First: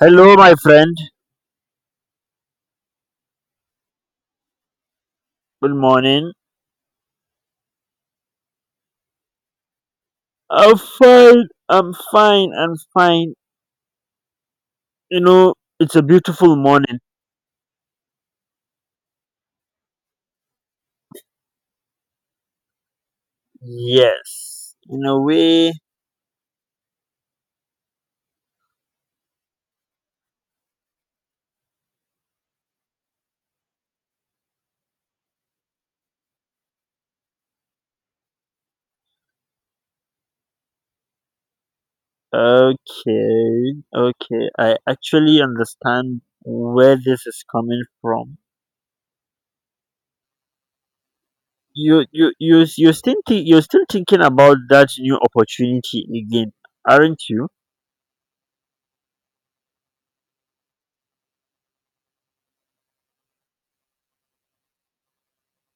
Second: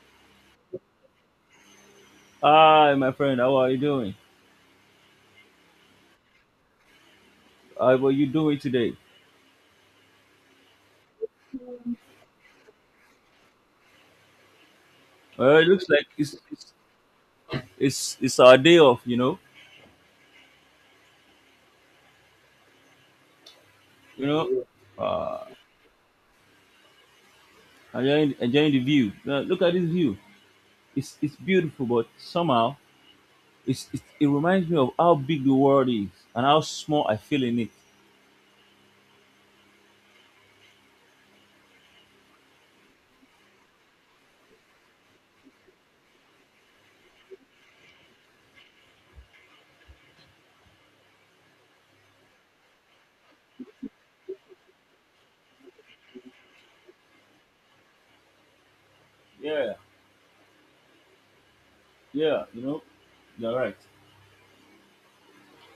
Hello, my friend. Hi, my friend. How are you doing? Good morning. How are you doing today? I'm fine. I'm fine. I'm fine. You know, Well, it looks it's a like it's beautiful it's morning. it's, it's our day off. You know. Yes. In a Uh, way. enjoying the view. Now, look at this view. It's beautiful, but somehow it's, it reminds me of how big the world is and how small I feel in it. Okay. Okay. I actually understand where this is coming from. You're still, you're still thinking about that new opportunity again, aren't you? Yeah, yeah. You know, you're right.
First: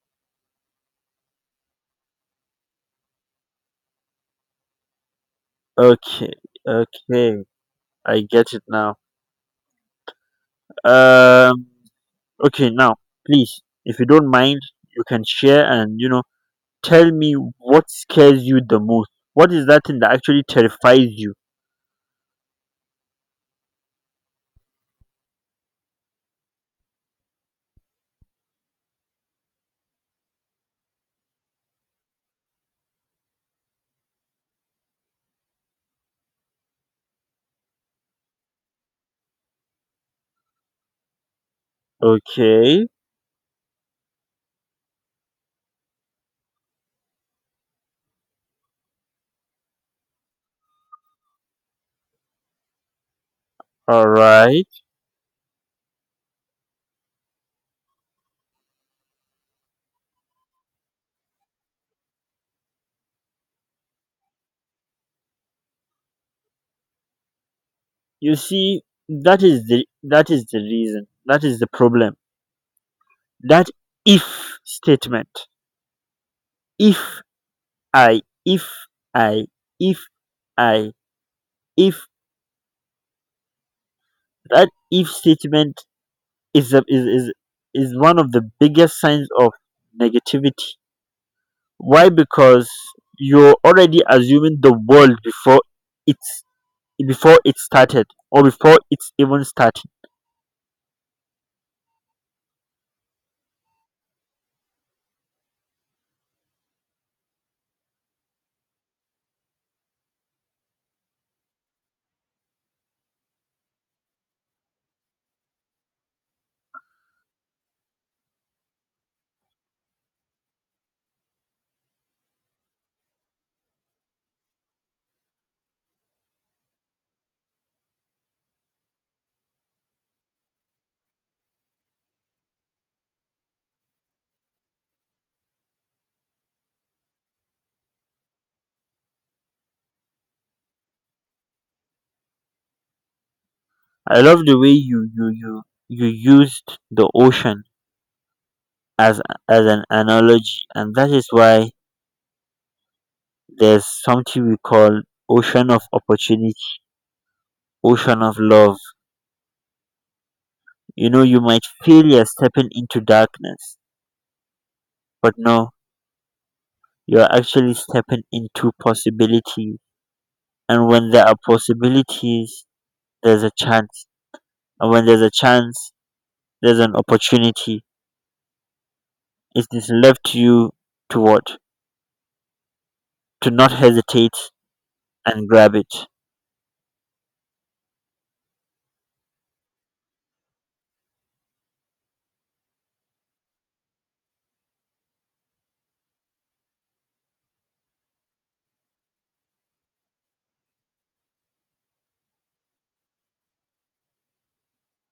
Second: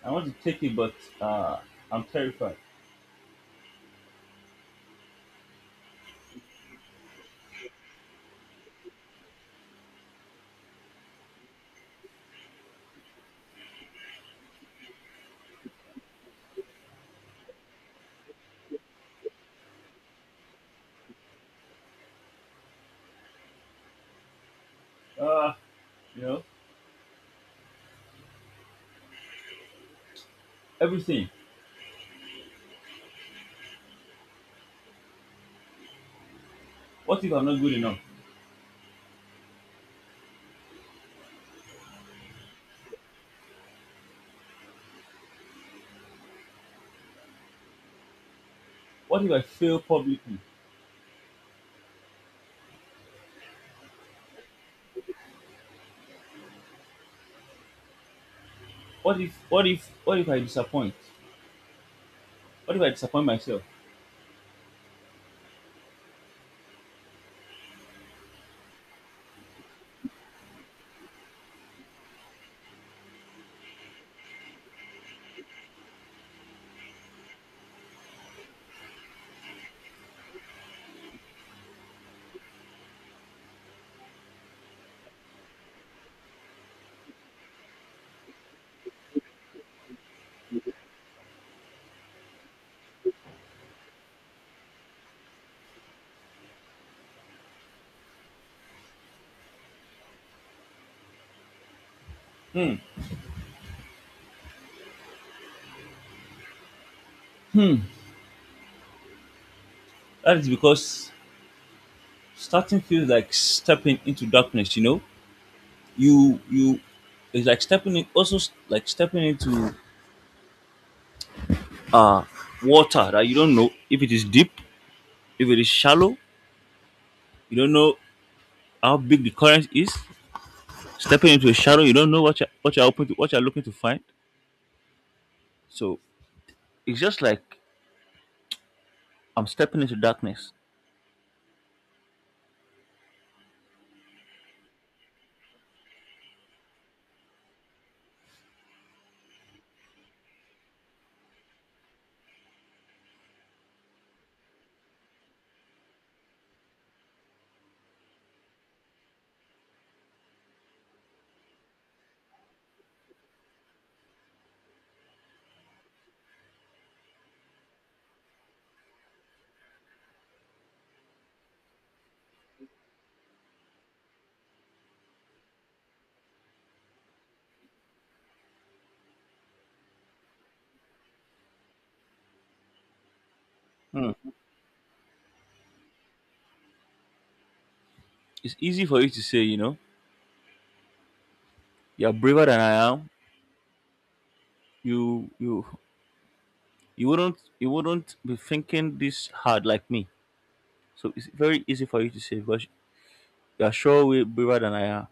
I want to take it, but uh, I'm terrified. Okay. Okay. I get it now. Um. Okay, now please, if you don't mind, you can share and tell me what scares you the most. What is that thing that actually terrifies you? Uh, you know, everything. What if I'm not good enough? Okay, What if I fail publicly? all right. What if I disappoint? What if I disappoint myself? You see, that is the reason. That is the problem. That if statement. If I, if I, if I, if that if statement is a, is is one of the biggest signs of negativity. Why? Because you're already assuming the world before it's before it started or before it's even starting. That is because starting feels like stepping into darkness, you know? You, it's like stepping in also like stepping into uh water that you don't know if it is deep, if it is shallow, you don't know how big the current is. Stepping into a shadow, you don't know what you're open to, what you're looking to find. So it's just like I'm stepping into darkness. I love the way you used the ocean as as an analogy, and that is why there's something we call ocean of opportunity, ocean of love. You know, you might feel you're stepping into darkness, but no, you're actually stepping into possibility. And when there are possibilities, there's a chance. And when there's a chance, there's an opportunity. It is left to you to what? To not Hmm. hesitate and grab it. It's easy for you to say, you know, you're braver than I am. You you you wouldn't you wouldn't be thinking this hard like me. So it's very easy for you to say, but you are sure way braver than I am.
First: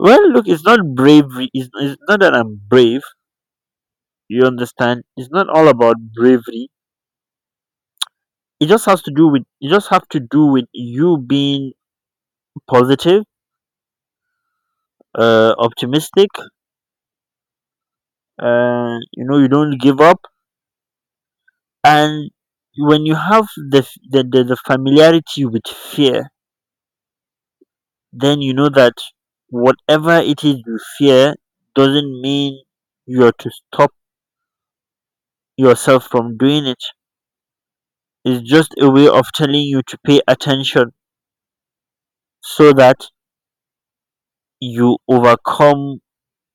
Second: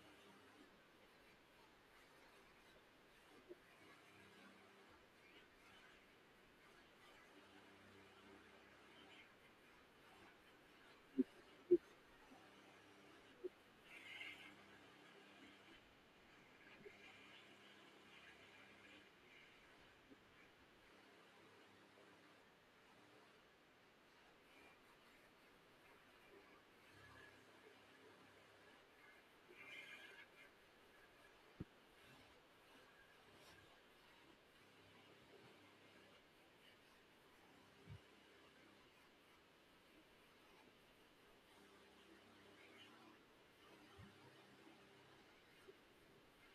Well, look, it's not bravery. It's not that I'm brave. You understand? It's not all about bravery. It just has to do with. You just have to do with you being positive, optimistic. You know, you don't give up, and when you have the familiarity with fear, then you know that whatever it is you fear doesn't mean you're to stop yourself from doing it. It's just a way of telling you to pay attention so that you overcome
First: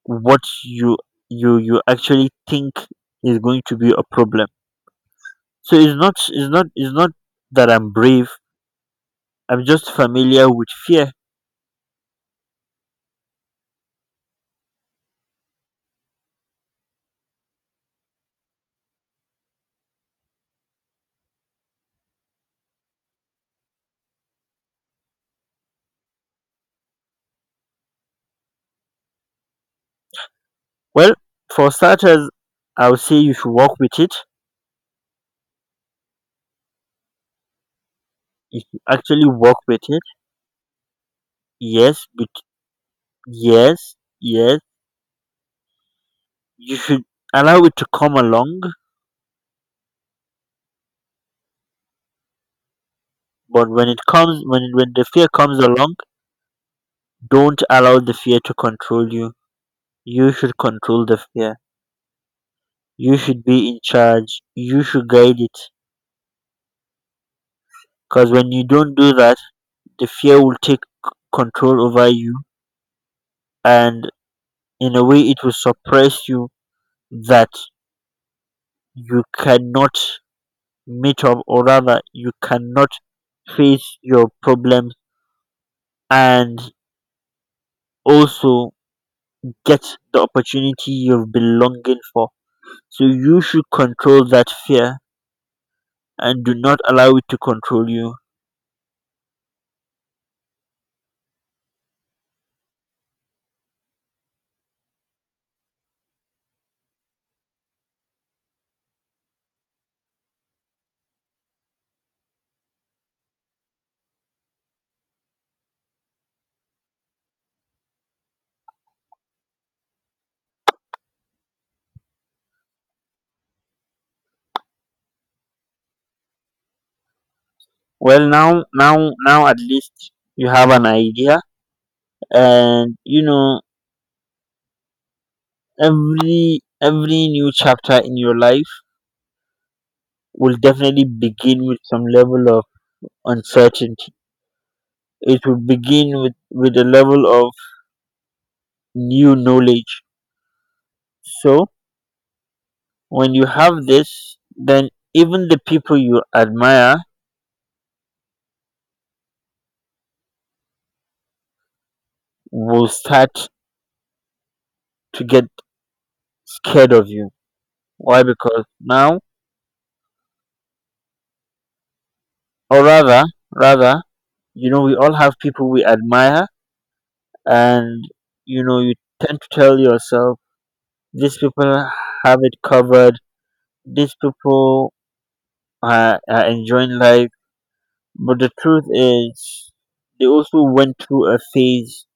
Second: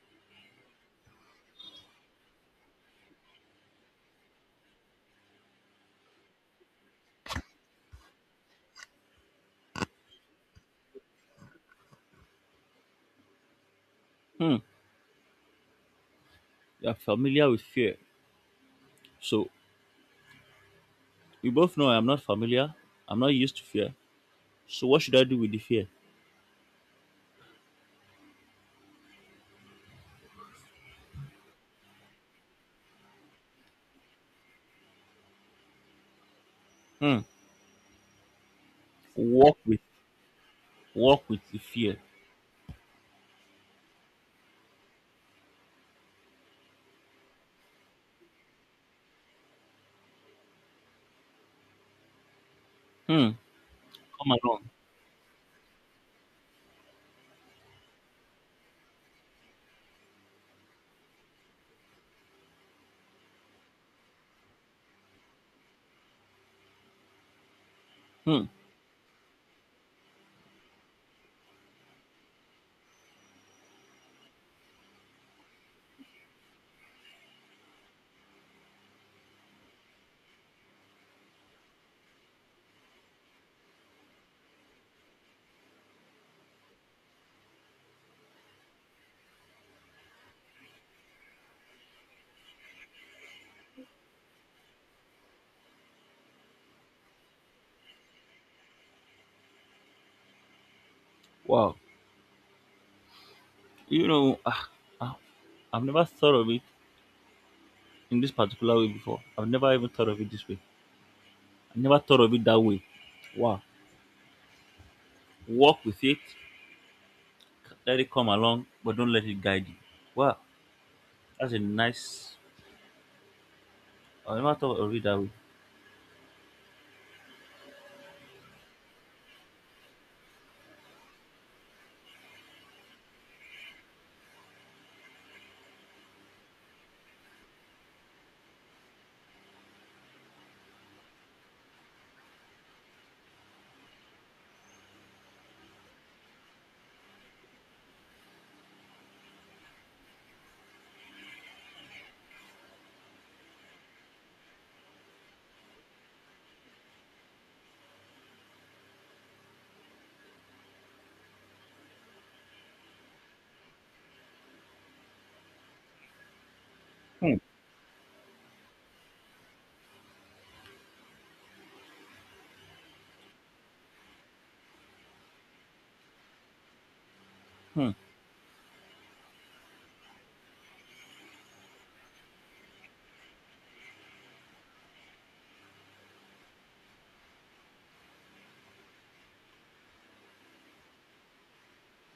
what you actually think is going to be a problem. So it's not that I'm brave. I'm just familiar with fear. Hmm. You are familiar with fear. So we both know I'm not familiar. I'm not used to fear. So what should I do with the fear? Well, for starters, I would say you should work with it. Hmm. If you actually work Walk with with it, walk with the fear. yes, be yes, you should allow it to come along, Hmm. but when it Come comes, when along. it, when the fear comes along, don't allow the fear to control you. You should control the fear. You should be in charge. You should guide it. Because Hmm. when you don't do that, the fear will take control over you, and in a way, it will suppress you that you cannot meet up, or rather, you cannot face your problems. And also, get the opportunity you've been longing for. So you should control that fear and do not allow it to control you. Wow. You know, ah, I've never thought of it in this particular way before. I've never even thought of it this way. I never thought of it that way. Wow. Walk with it. Let it come along, but don't let it guide you. Wow, that's a nice. I never thought of it that way. Well, now, at least you have an idea, and you know every new chapter in your life will definitely begin with some level of uncertainty. It will begin with a level of new knowledge. So when you have this, then even the people you admire will start to get scared of you. Hmm, Why? Because now, or rather, you know, we all have people we admire, hmm, and you know, you tend to tell yourself, these people have it covered. These people are enjoying life, but the truth is, they also went through a phase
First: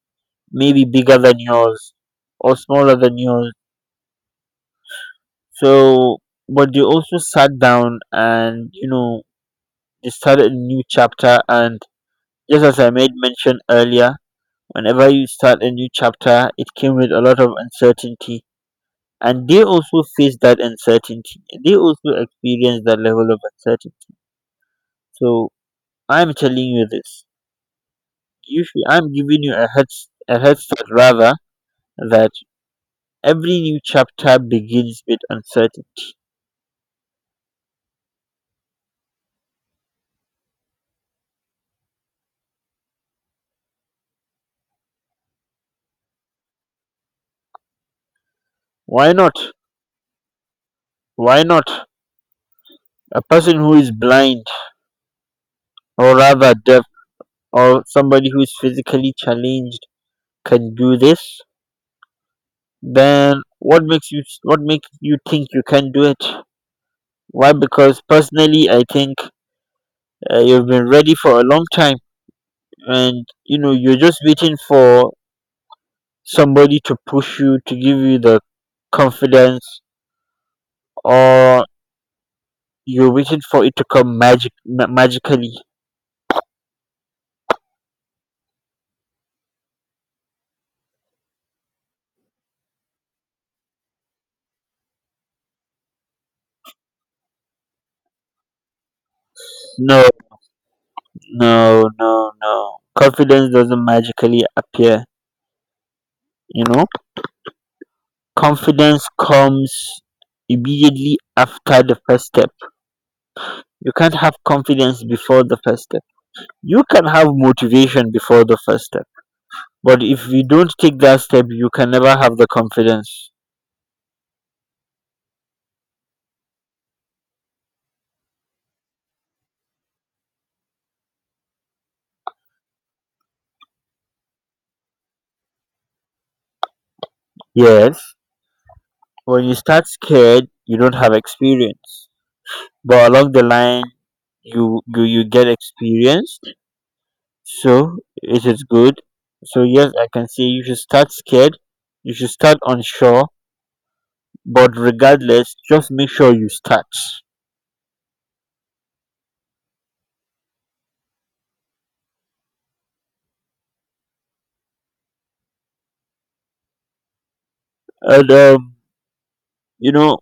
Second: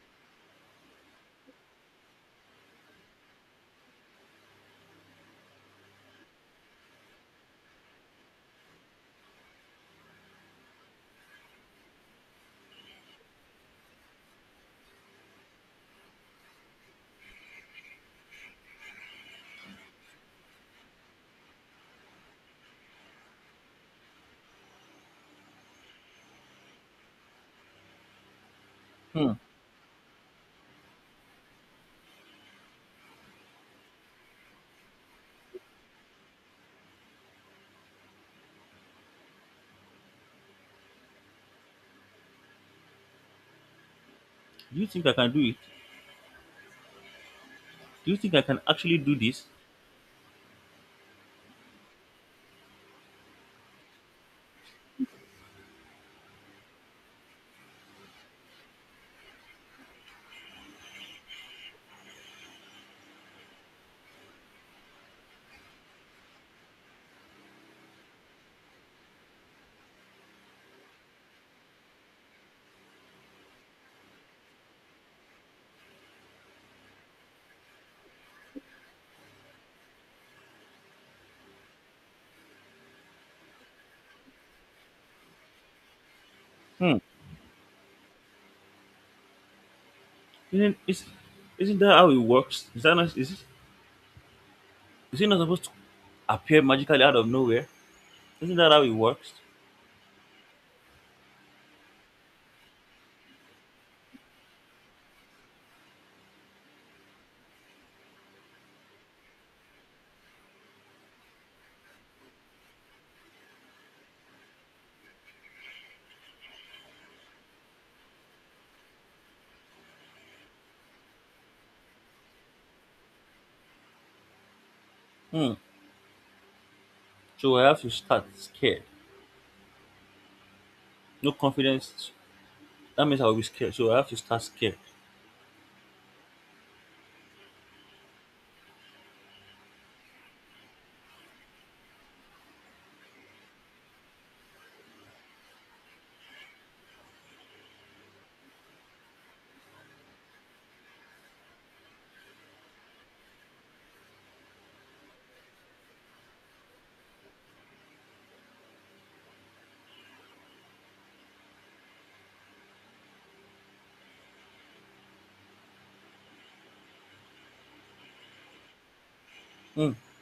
maybe bigger than yours or smaller than yours. So, but they also sat down and you know, they started a new chapter and just as I made mention earlier, whenever you start a new chapter, it came with a lot of uncertainty. And they also face that uncertainty. They also experience that level of uncertainty. So I'm telling you this. I'm hmm. giving you a head start rather, that every new chapter begins with uncertainty. Do you think I can do it? Do you think I can actually Why do not? this? Why not? A person who is blind or rather deaf or somebody who is physically challenged can do this. Then what makes you think you can do it? Why? Because personally, I think you've been ready for a long time, and you know you're just waiting for somebody to push you to give you the confidence, or you're waiting for it to come magically. Hmm. Isn't is, isn't that how it works? Is that not, is it not supposed to appear magically out of nowhere? Isn't that how it works? No, no, no, no. Confidence doesn't magically appear. You know, confidence comes immediately after the first step. You can't have confidence before the first step. You can have motivation before the first step. But if you don't take that step, you can never have the confidence. Hmm. So I have to start scared. No confidence. That means I will be scared. So I have to start scared. Yes, when you start scared, you don't have experience. But along the line, you get experience. So it is good. So yes, I can say you should start scared. You should start unsure. But regardless, just make sure you start. And you Hmm. know,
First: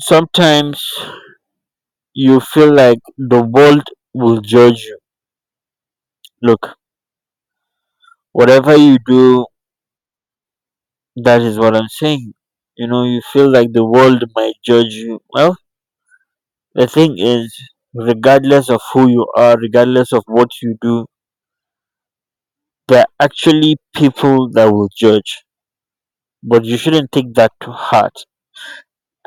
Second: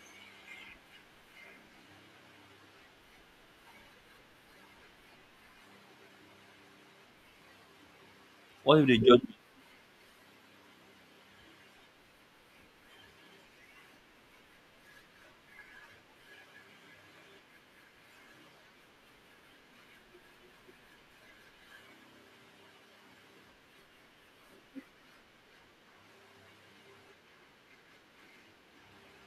sometimes you feel like the world will judge you. Look, whatever What if you they judge do, that is what I'm saying. You know, you feel like the world might judge you. Well, the thing is, regardless of who you are, regardless of what you do, there are actually people that will judge. But you shouldn't take that to heart.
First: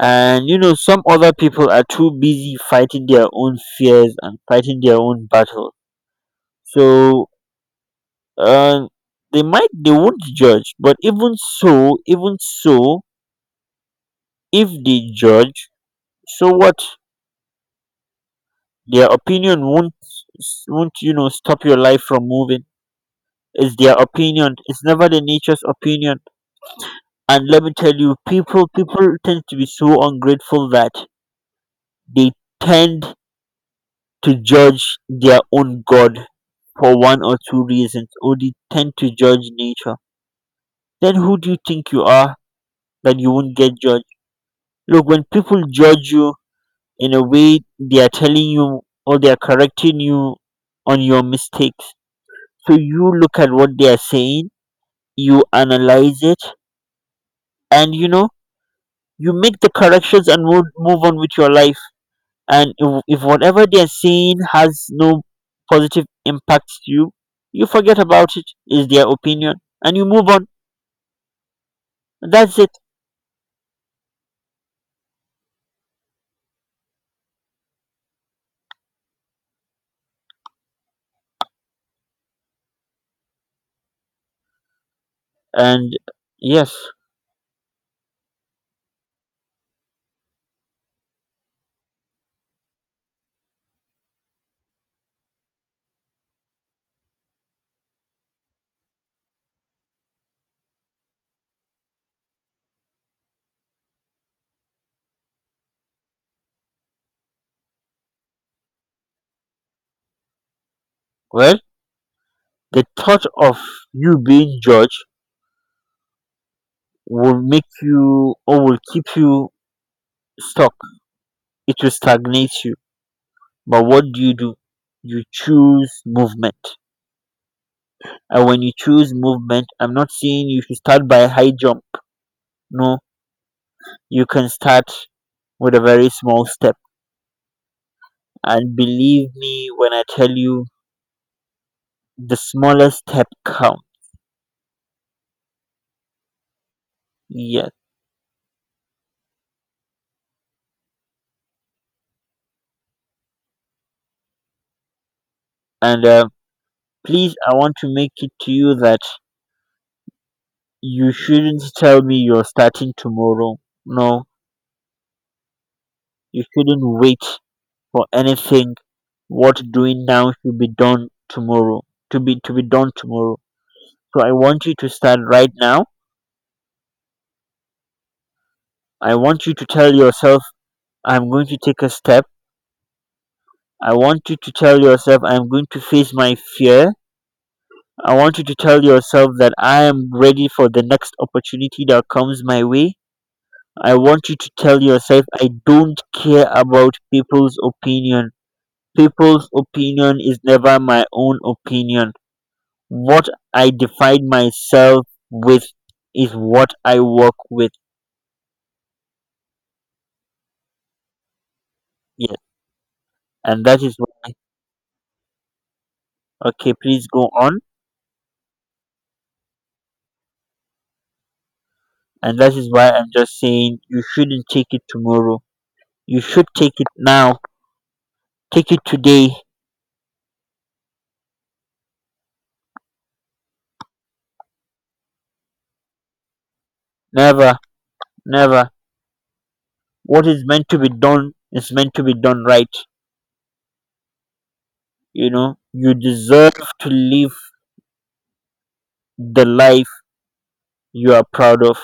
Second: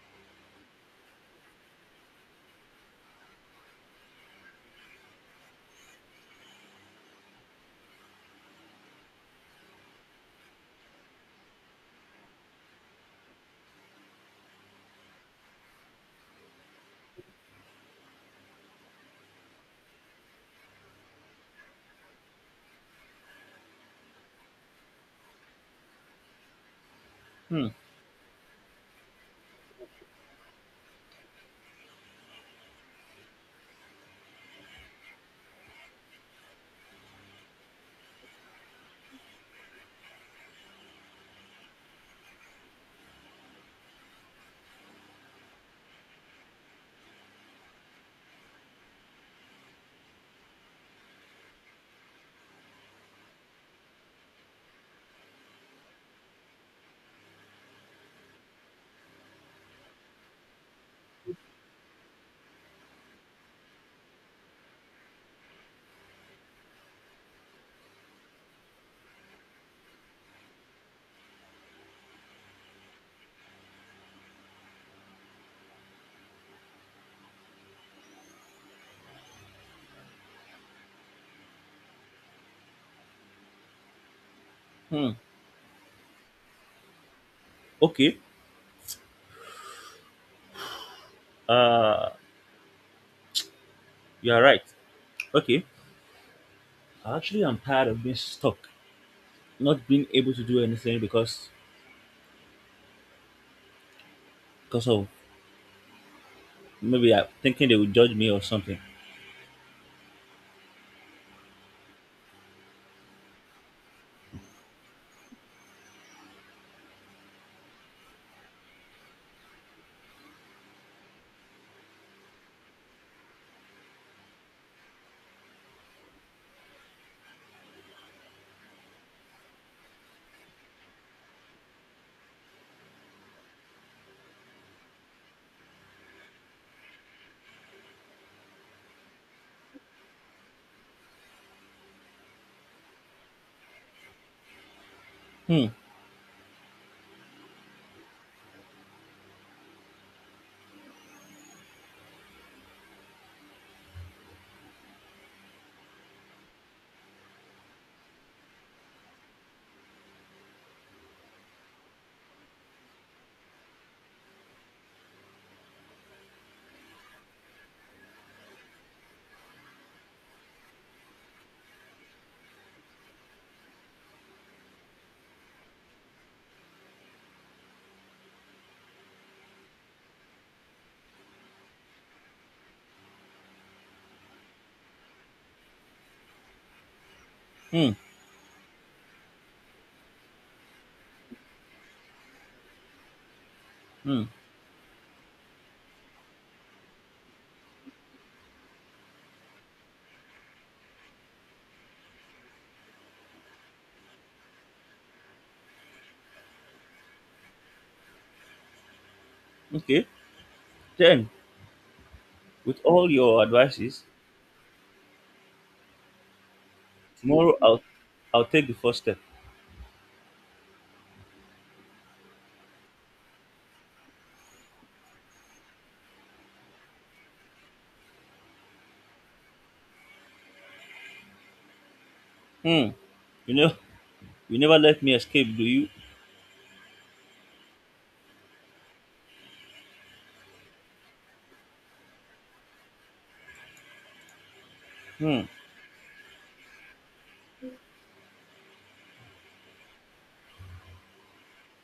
And you know, some other people are too busy fighting their own fears and fighting their own battle. So and they won't judge, but even so, if they judge, so what? Their opinion won't, you know, stop your life from moving. It's their opinion, it's never the nature's opinion. And let me me? tell you, people tend to be so ungrateful that they tend to judge their own god for one or two reasons, or they tend to judge nature. Then who do you think you are that you won't get judged? Look, when people judge you, in a way they are telling you, or they are correcting you on your mistakes. So you look at what they are saying, you analyze it, and you know, you make the corrections and move on with your life. And if whatever they are saying has no positive impact to you, you forget about it. Is their opinion, and you move on. That's it. Hmm. Hmm. And yes. Okay. Uh, you are right. Okay. Actually, I'm tired of being stuck, not being able to do anything because of maybe I'm thinking they will judge me or something. Well, the thought of you being judged will make you, or will keep you, stuck. It will stagnate you. But what do? You choose movement. And when you choose movement, I'm not saying you should start by high jump. No, you can start with a very small step. And believe me when I tell you, the smallest step counts. Hmm, Yes. And please, I want to make it to you that you shouldn't tell me you're starting tomorrow. No, you shouldn't wait for anything. What's doing now should be done tomorrow, to be done tomorrow. So I want you to start right now. I want you to tell yourself I'm going to take a step. I want you to tell yourself I'm going to face my fear. hmm, I want you to tell yourself that I am ready for the next opportunity that comes my way. I hmm. want you to tell yourself I don't care about people's opinion. People's opinion is never my own opinion. What I define myself with is what I work with. Okay. Then, Yes. with all your And that is advices, why, okay, please go tomorrow on. I'll take the first step. And that is why I'm just saying you shouldn't take it tomorrow. You should take it now. Take it today. Hmm. You know, you never let me escape, do you? Never, never. What is meant to be done is meant to be done right. You Hmm, know, you deserve to live the life you are proud of.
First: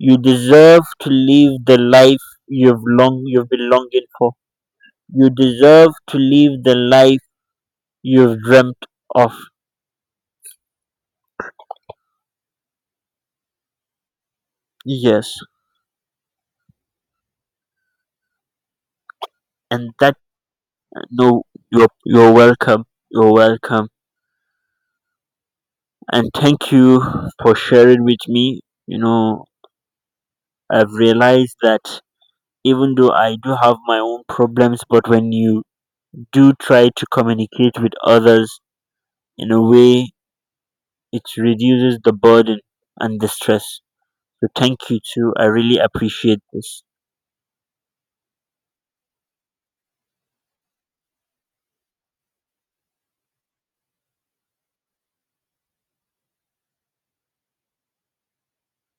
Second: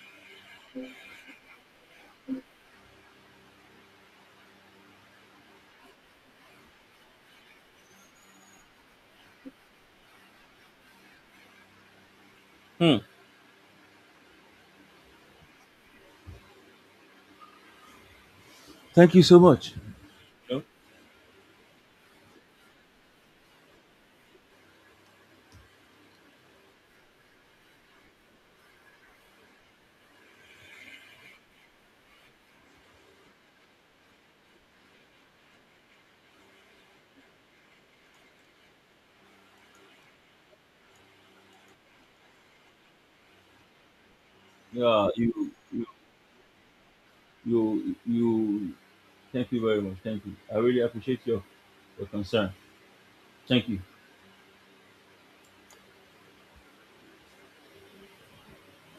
You deserve to live the life you've been longing for. You deserve to live the life you've dreamt of. hmm. Yes, Thank you so much. and that No? no, you're welcome. You're welcome, and thank you for sharing with me. You know, I've realized that even though I do have my own problems, but when you do try to communicate with others, in a way, it reduces the burden and the stress. So thank you Yeah, too. I you, really you, appreciate this. you, you. Thank you very much. Thank you. I really appreciate your concern. Thank you.